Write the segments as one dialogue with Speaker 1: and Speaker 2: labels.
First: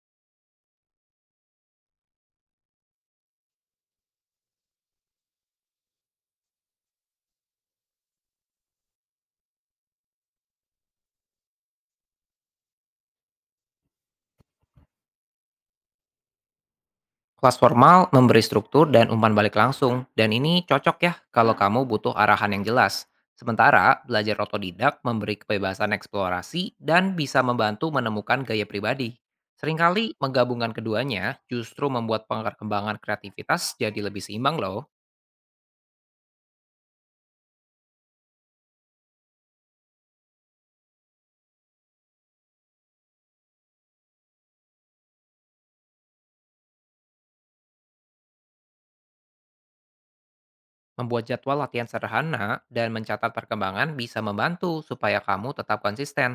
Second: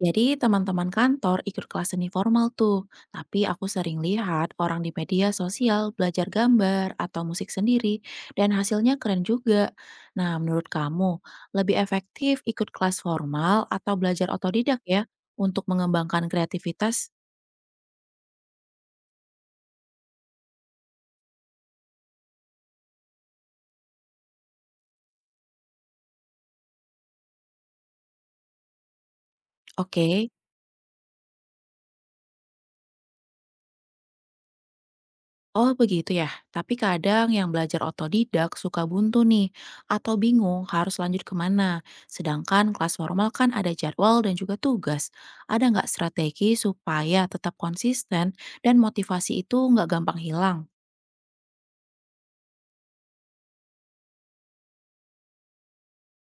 Speaker 1: Jadi teman-teman kantor ikut kelas seni formal tuh, tapi aku sering lihat orang di media sosial belajar gambar atau musik sendiri, dan hasilnya keren juga. Nah, menurut kamu, lebih efektif ikut kelas formal atau belajar otodidak ya untuk mengembangkan kreativitas?
Speaker 2: Kelas formal memberi struktur dan umpan balik langsung, dan ini cocok ya kalau kamu butuh arahan yang jelas. Sementara belajar otodidak memberi kebebasan eksplorasi dan bisa membantu menemukan gaya pribadi. Seringkali
Speaker 1: Oke.
Speaker 2: menggabungkan keduanya justru membuat pengembangan kreativitas jadi lebih seimbang loh.
Speaker 1: Oh begitu ya, tapi kadang yang belajar otodidak suka buntu nih, atau bingung harus lanjut kemana. Sedangkan kelas formal kan ada jadwal dan juga tugas. Ada nggak strategi supaya tetap konsisten dan motivasi itu nggak gampang hilang?
Speaker 2: Membuat jadwal latihan sederhana dan mencatat perkembangan bisa membantu supaya kamu tetap konsisten.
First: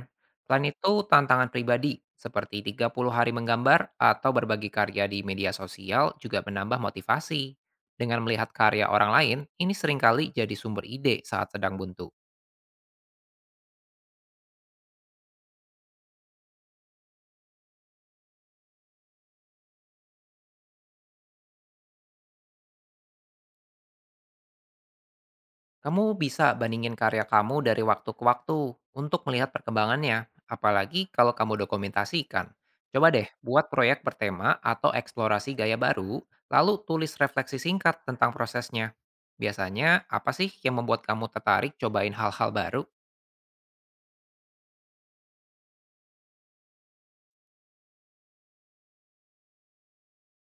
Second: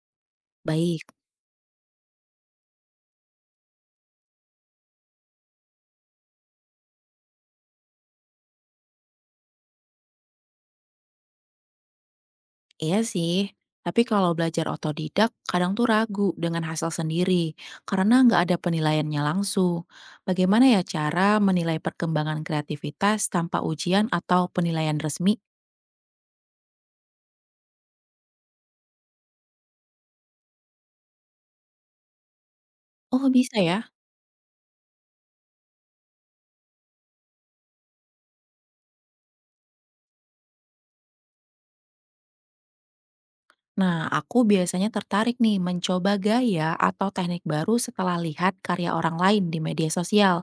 Speaker 2: Selain itu,
Speaker 1: Baik,
Speaker 2: tantangan pribadi seperti 30 hari menggambar atau berbagi karya di media sosial juga menambah motivasi. Dengan melihat karya orang lain, ini seringkali jadi sumber ide saat sedang buntu.
Speaker 1: iya sih. Tapi kalau belajar otodidak, kadang tuh ragu dengan hasil sendiri, karena nggak ada penilaiannya langsung. Bagaimana ya cara menilai perkembangan kreativitas tanpa ujian atau penilaian resmi?
Speaker 2: Kamu bisa bandingin karya kamu dari waktu ke waktu untuk melihat perkembangannya, apalagi kalau kamu dokumentasikan. Coba deh
Speaker 1: Oh bisa
Speaker 2: buat
Speaker 1: ya?
Speaker 2: proyek bertema atau eksplorasi gaya baru, lalu tulis refleksi singkat tentang prosesnya. Biasanya, apa sih yang membuat kamu tertarik cobain hal-hal baru?
Speaker 1: Nah, aku biasanya tertarik nih mencoba gaya atau teknik baru setelah lihat karya orang lain di media sosial.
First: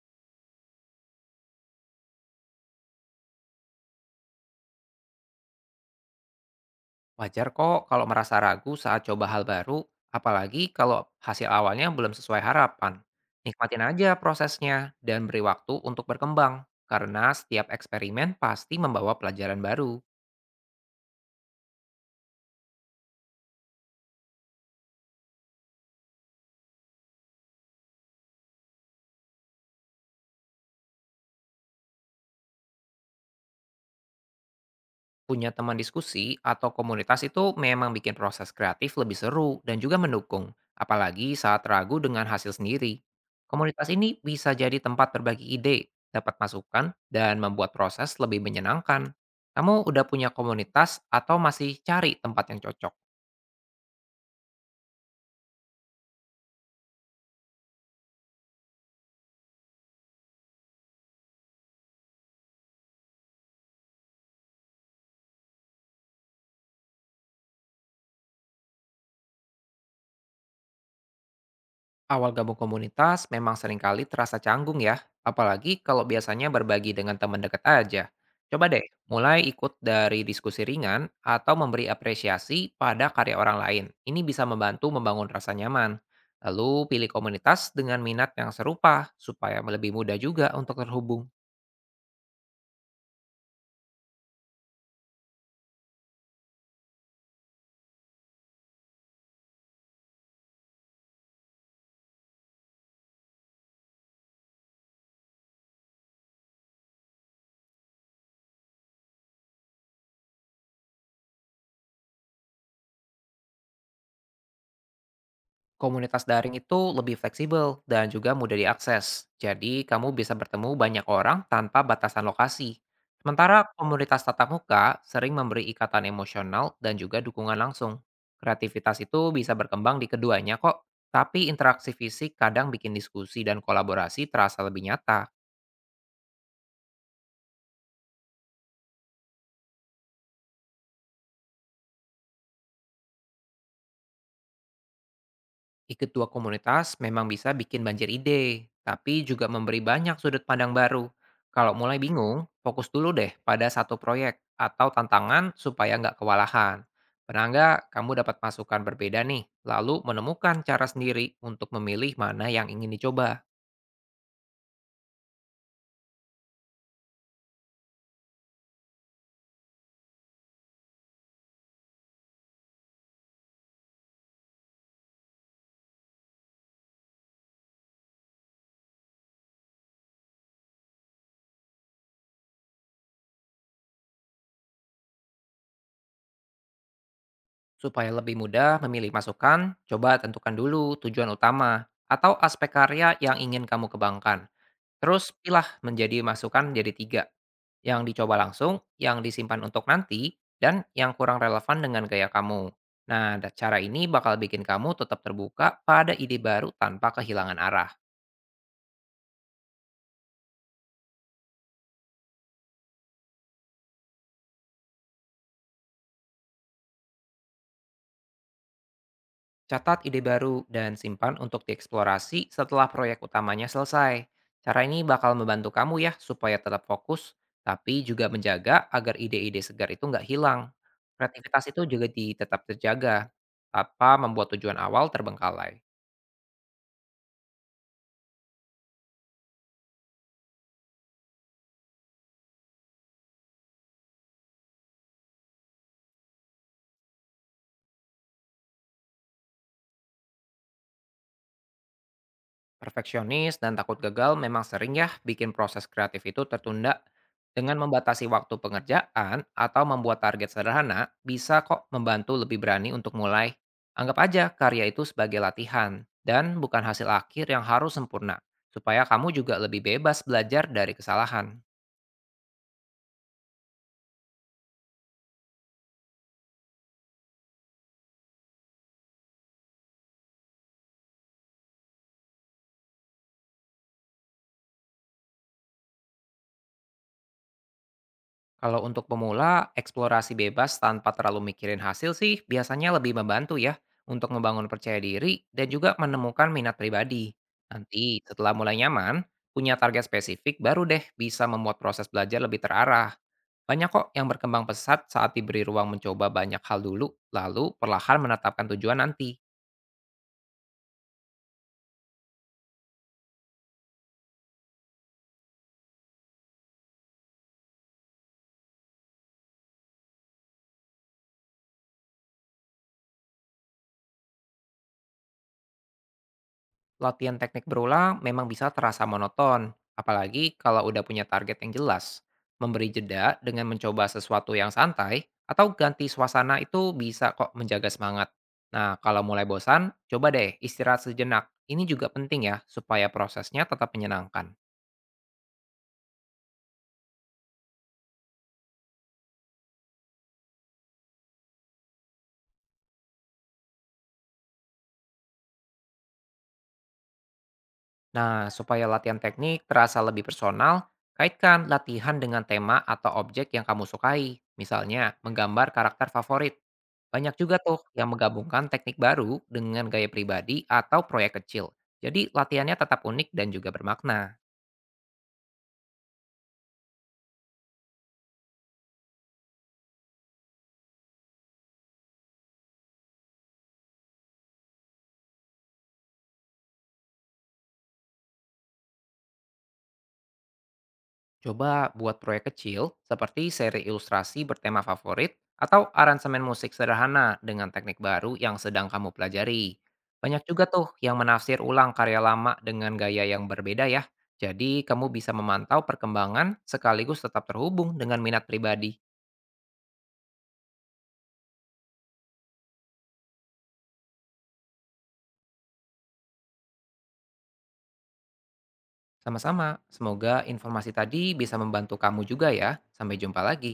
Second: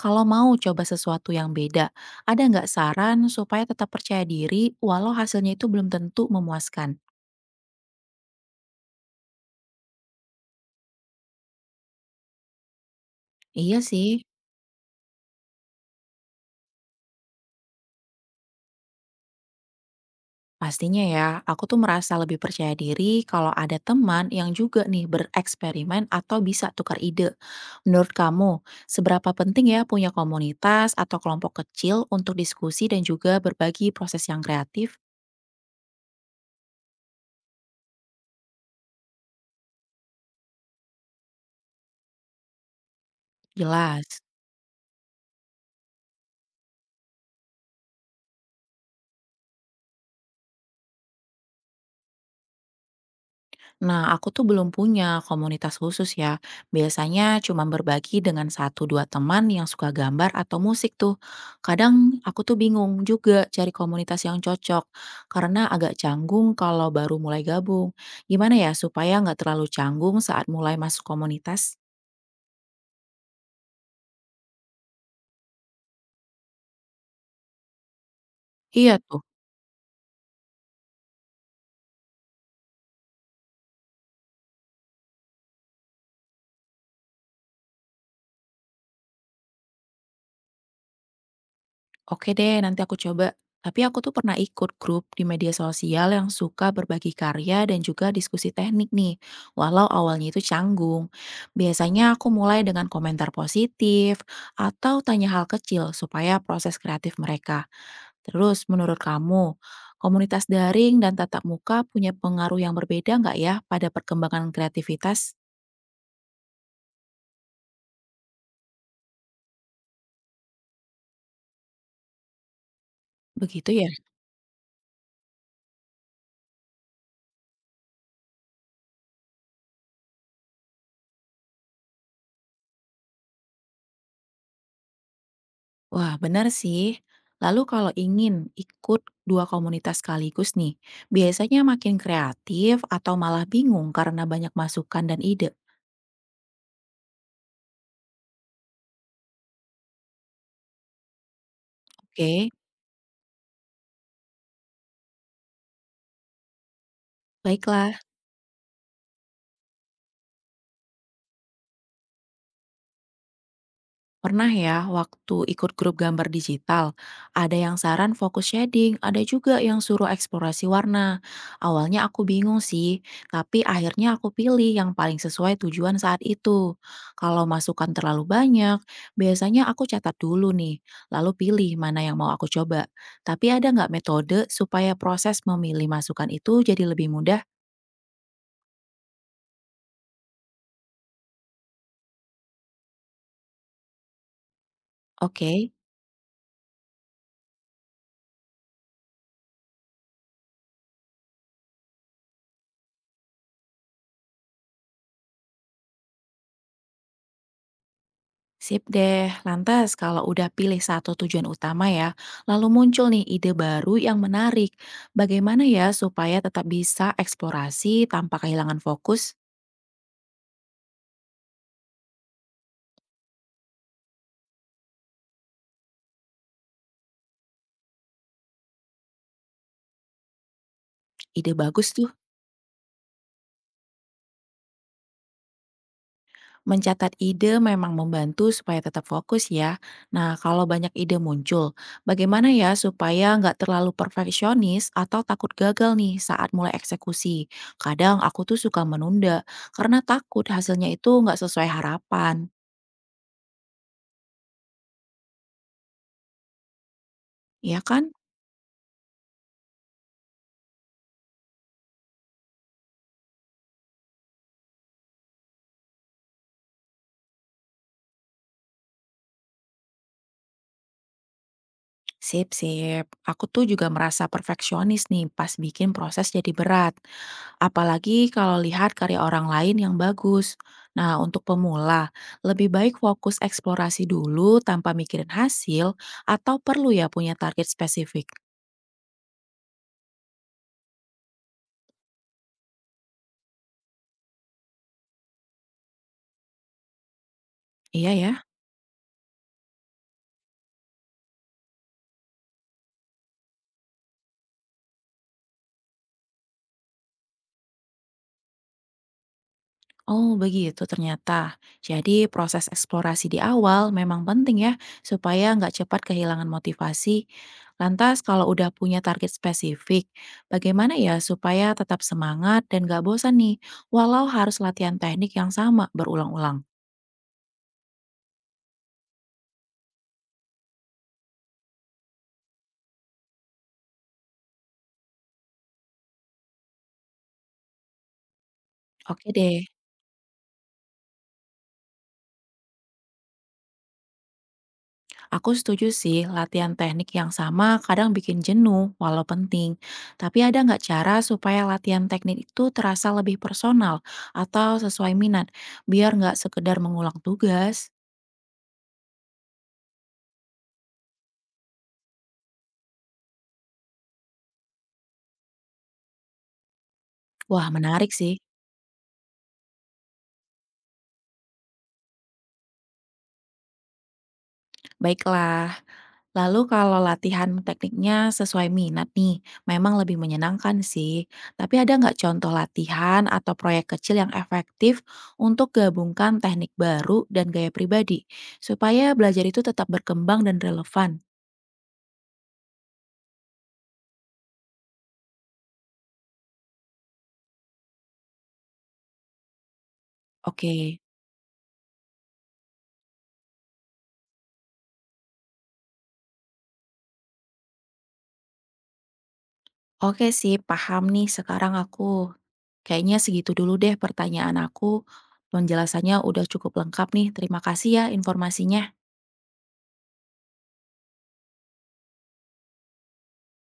Speaker 1: Kalau mau coba sesuatu yang beda, ada nggak saran supaya tetap percaya diri walau hasilnya itu belum tentu memuaskan?
Speaker 2: Wajar kok kalau merasa ragu saat coba hal baru, apalagi kalau hasil awalnya belum sesuai harapan.
Speaker 1: Iya
Speaker 2: Nikmatin aja
Speaker 1: sih,
Speaker 2: prosesnya dan beri waktu untuk berkembang, karena setiap eksperimen pasti membawa pelajaran baru.
Speaker 1: pastinya ya. Aku tuh merasa lebih percaya diri kalau ada teman yang juga nih bereksperimen atau bisa tukar ide. Menurut kamu, seberapa penting ya punya komunitas atau kelompok kecil untuk diskusi dan juga berbagi proses yang kreatif?
Speaker 2: Punya teman diskusi atau komunitas itu memang bikin proses kreatif lebih seru dan juga mendukung, apalagi saat ragu dengan hasil sendiri. Komunitas ini
Speaker 1: Jelas.
Speaker 2: bisa jadi tempat berbagi ide, dapat masukan, dan membuat proses lebih menyenangkan. Kamu udah punya komunitas atau masih cari tempat yang cocok?
Speaker 1: Nah, aku tuh belum punya komunitas khusus ya. Biasanya cuma berbagi dengan satu dua teman yang suka gambar atau musik tuh. Kadang aku tuh bingung juga cari komunitas yang cocok karena agak canggung kalau baru mulai gabung. Gimana ya supaya nggak terlalu canggung saat mulai masuk komunitas?
Speaker 2: Awal gabung komunitas memang seringkali terasa canggung ya, apalagi kalau biasanya berbagi dengan teman dekat aja. Coba deh,
Speaker 1: Iya tuh.
Speaker 2: mulai ikut dari diskusi ringan atau memberi apresiasi pada karya orang lain. Ini bisa membantu membangun rasa nyaman. Lalu pilih komunitas dengan minat yang serupa supaya lebih mudah juga untuk terhubung.
Speaker 1: Oke deh, nanti aku coba. Tapi aku tuh pernah ikut grup di media sosial yang suka berbagi karya dan juga diskusi teknik nih, walau awalnya itu canggung. Biasanya aku mulai dengan komentar positif atau tanya hal kecil supaya proses kreatif mereka. Terus, menurut kamu, komunitas daring dan tatap muka punya pengaruh yang berbeda nggak ya pada perkembangan kreativitas?
Speaker 2: Komunitas daring itu lebih fleksibel dan juga mudah diakses. Jadi, kamu bisa bertemu banyak orang tanpa batasan lokasi. Sementara
Speaker 1: Begitu ya?
Speaker 2: komunitas tatap muka sering memberi ikatan emosional dan juga dukungan langsung. Kreativitas itu bisa berkembang di keduanya kok, tapi interaksi fisik kadang bikin diskusi dan kolaborasi terasa lebih nyata.
Speaker 1: Wah, benar sih. Lalu kalau ingin ikut dua komunitas sekaligus nih, biasanya makin kreatif atau malah bingung karena banyak masukan dan ide.
Speaker 2: Ikut dua komunitas memang bisa bikin banjir ide, tapi juga memberi banyak sudut pandang baru. Kalau mulai bingung,
Speaker 1: Oke,
Speaker 2: fokus dulu deh pada satu proyek atau tantangan supaya nggak kewalahan. Pernah nggak
Speaker 1: baiklah.
Speaker 2: kamu dapat masukan berbeda nih, lalu menemukan cara sendiri untuk memilih mana yang ingin dicoba?
Speaker 1: Pernah ya waktu ikut grup gambar digital, ada yang saran fokus shading, ada juga yang suruh eksplorasi warna. Awalnya aku bingung sih, tapi akhirnya aku pilih yang paling sesuai tujuan saat itu. Kalau masukan terlalu banyak, biasanya aku catat dulu nih, lalu pilih mana yang mau aku coba. Tapi ada nggak metode supaya proses memilih masukan itu jadi lebih mudah?
Speaker 2: Supaya lebih mudah memilih masukan, coba tentukan dulu tujuan utama atau aspek karya yang ingin kamu kembangkan. Terus pilah
Speaker 1: Oke.
Speaker 2: menjadi masukan jadi tiga, yang dicoba langsung, yang disimpan untuk nanti, dan yang kurang relevan dengan gaya kamu. Nah, cara ini bakal bikin kamu tetap terbuka pada ide baru tanpa kehilangan arah.
Speaker 1: Sip deh, lantas kalau udah pilih satu tujuan utama ya, lalu muncul nih ide baru yang menarik. Bagaimana ya supaya tetap bisa eksplorasi tanpa kehilangan fokus?
Speaker 2: Catat ide baru dan simpan untuk dieksplorasi setelah proyek utamanya selesai. Cara ini bakal membantu kamu ya supaya tetap fokus, tapi juga menjaga agar ide-ide segar itu nggak hilang.
Speaker 1: Ide
Speaker 2: Kreativitas itu
Speaker 1: bagus
Speaker 2: juga
Speaker 1: tuh.
Speaker 2: tetap terjaga, tanpa membuat tujuan awal terbengkalai.
Speaker 1: Mencatat ide memang membantu supaya tetap fokus ya. Nah, kalau banyak ide muncul, bagaimana ya supaya nggak terlalu perfeksionis atau takut gagal nih saat mulai eksekusi? Kadang aku tuh suka menunda karena takut hasilnya itu nggak sesuai harapan.
Speaker 2: Perfeksionis dan takut gagal memang sering ya bikin proses kreatif itu tertunda. Dengan
Speaker 1: Ya kan?
Speaker 2: membatasi waktu pengerjaan atau membuat target sederhana, bisa kok membantu lebih berani untuk mulai. Anggap aja karya itu sebagai latihan dan bukan hasil akhir yang harus sempurna, supaya kamu juga lebih bebas belajar dari kesalahan.
Speaker 1: Sip, sip. Aku tuh juga merasa perfeksionis nih pas bikin proses jadi berat. Apalagi kalau lihat karya orang lain yang bagus. Nah, untuk pemula, lebih baik fokus eksplorasi dulu tanpa mikirin hasil atau perlu ya punya target spesifik.
Speaker 2: Kalau untuk pemula, eksplorasi bebas tanpa terlalu mikirin hasil sih biasanya lebih membantu ya untuk membangun percaya diri dan juga menemukan minat pribadi.
Speaker 1: Iya
Speaker 2: Nanti
Speaker 1: ya.
Speaker 2: setelah mulai nyaman, punya target spesifik baru deh bisa membuat proses belajar lebih terarah. Banyak kok yang berkembang pesat saat diberi ruang mencoba banyak hal dulu, lalu perlahan menetapkan tujuan nanti.
Speaker 1: Oh, begitu ternyata. Jadi, proses eksplorasi di awal memang penting ya, supaya nggak cepat kehilangan motivasi. Lantas, kalau udah punya target spesifik, bagaimana ya supaya tetap semangat dan nggak bosan nih, walau harus latihan teknik yang sama berulang-ulang?
Speaker 2: Latihan teknik berulang memang bisa terasa monoton, apalagi kalau udah punya target yang jelas. Memberi jeda dengan mencoba sesuatu yang santai atau ganti suasana itu bisa kok menjaga semangat. Nah, kalau
Speaker 1: Oke
Speaker 2: mulai
Speaker 1: deh.
Speaker 2: bosan, coba deh istirahat sejenak. Ini juga penting ya, supaya prosesnya tetap menyenangkan.
Speaker 1: Aku setuju sih, latihan teknik yang sama kadang bikin jenuh, walau penting. Tapi ada nggak cara supaya latihan teknik itu terasa lebih personal atau sesuai minat, biar nggak sekedar mengulang tugas?
Speaker 2: Nah, supaya latihan teknik terasa lebih personal, kaitkan latihan dengan tema atau objek yang kamu sukai. Misalnya, menggambar karakter favorit. Banyak juga
Speaker 1: Wah,
Speaker 2: tuh yang
Speaker 1: menarik sih.
Speaker 2: menggabungkan teknik baru dengan gaya pribadi atau proyek kecil. Jadi latihannya tetap unik dan juga bermakna.
Speaker 1: Baiklah. Lalu kalau latihan tekniknya sesuai minat nih, memang lebih menyenangkan sih. Tapi ada nggak contoh latihan atau proyek kecil yang efektif untuk gabungkan teknik baru dan gaya pribadi, supaya belajar itu tetap berkembang dan relevan?
Speaker 2: Coba buat proyek kecil seperti seri ilustrasi bertema favorit atau aransemen musik sederhana dengan teknik baru yang sedang kamu pelajari. Banyak juga tuh
Speaker 1: Oke,
Speaker 2: yang menafsir ulang karya lama dengan gaya yang berbeda ya. Jadi kamu bisa memantau perkembangan sekaligus tetap terhubung dengan minat pribadi.
Speaker 1: oke sih, paham nih sekarang aku. Kayaknya segitu dulu deh pertanyaan aku. Penjelasannya udah cukup lengkap nih, terima kasih ya informasinya.
Speaker 2: Sama-sama, semoga informasi tadi bisa membantu kamu juga ya. Sampai jumpa lagi.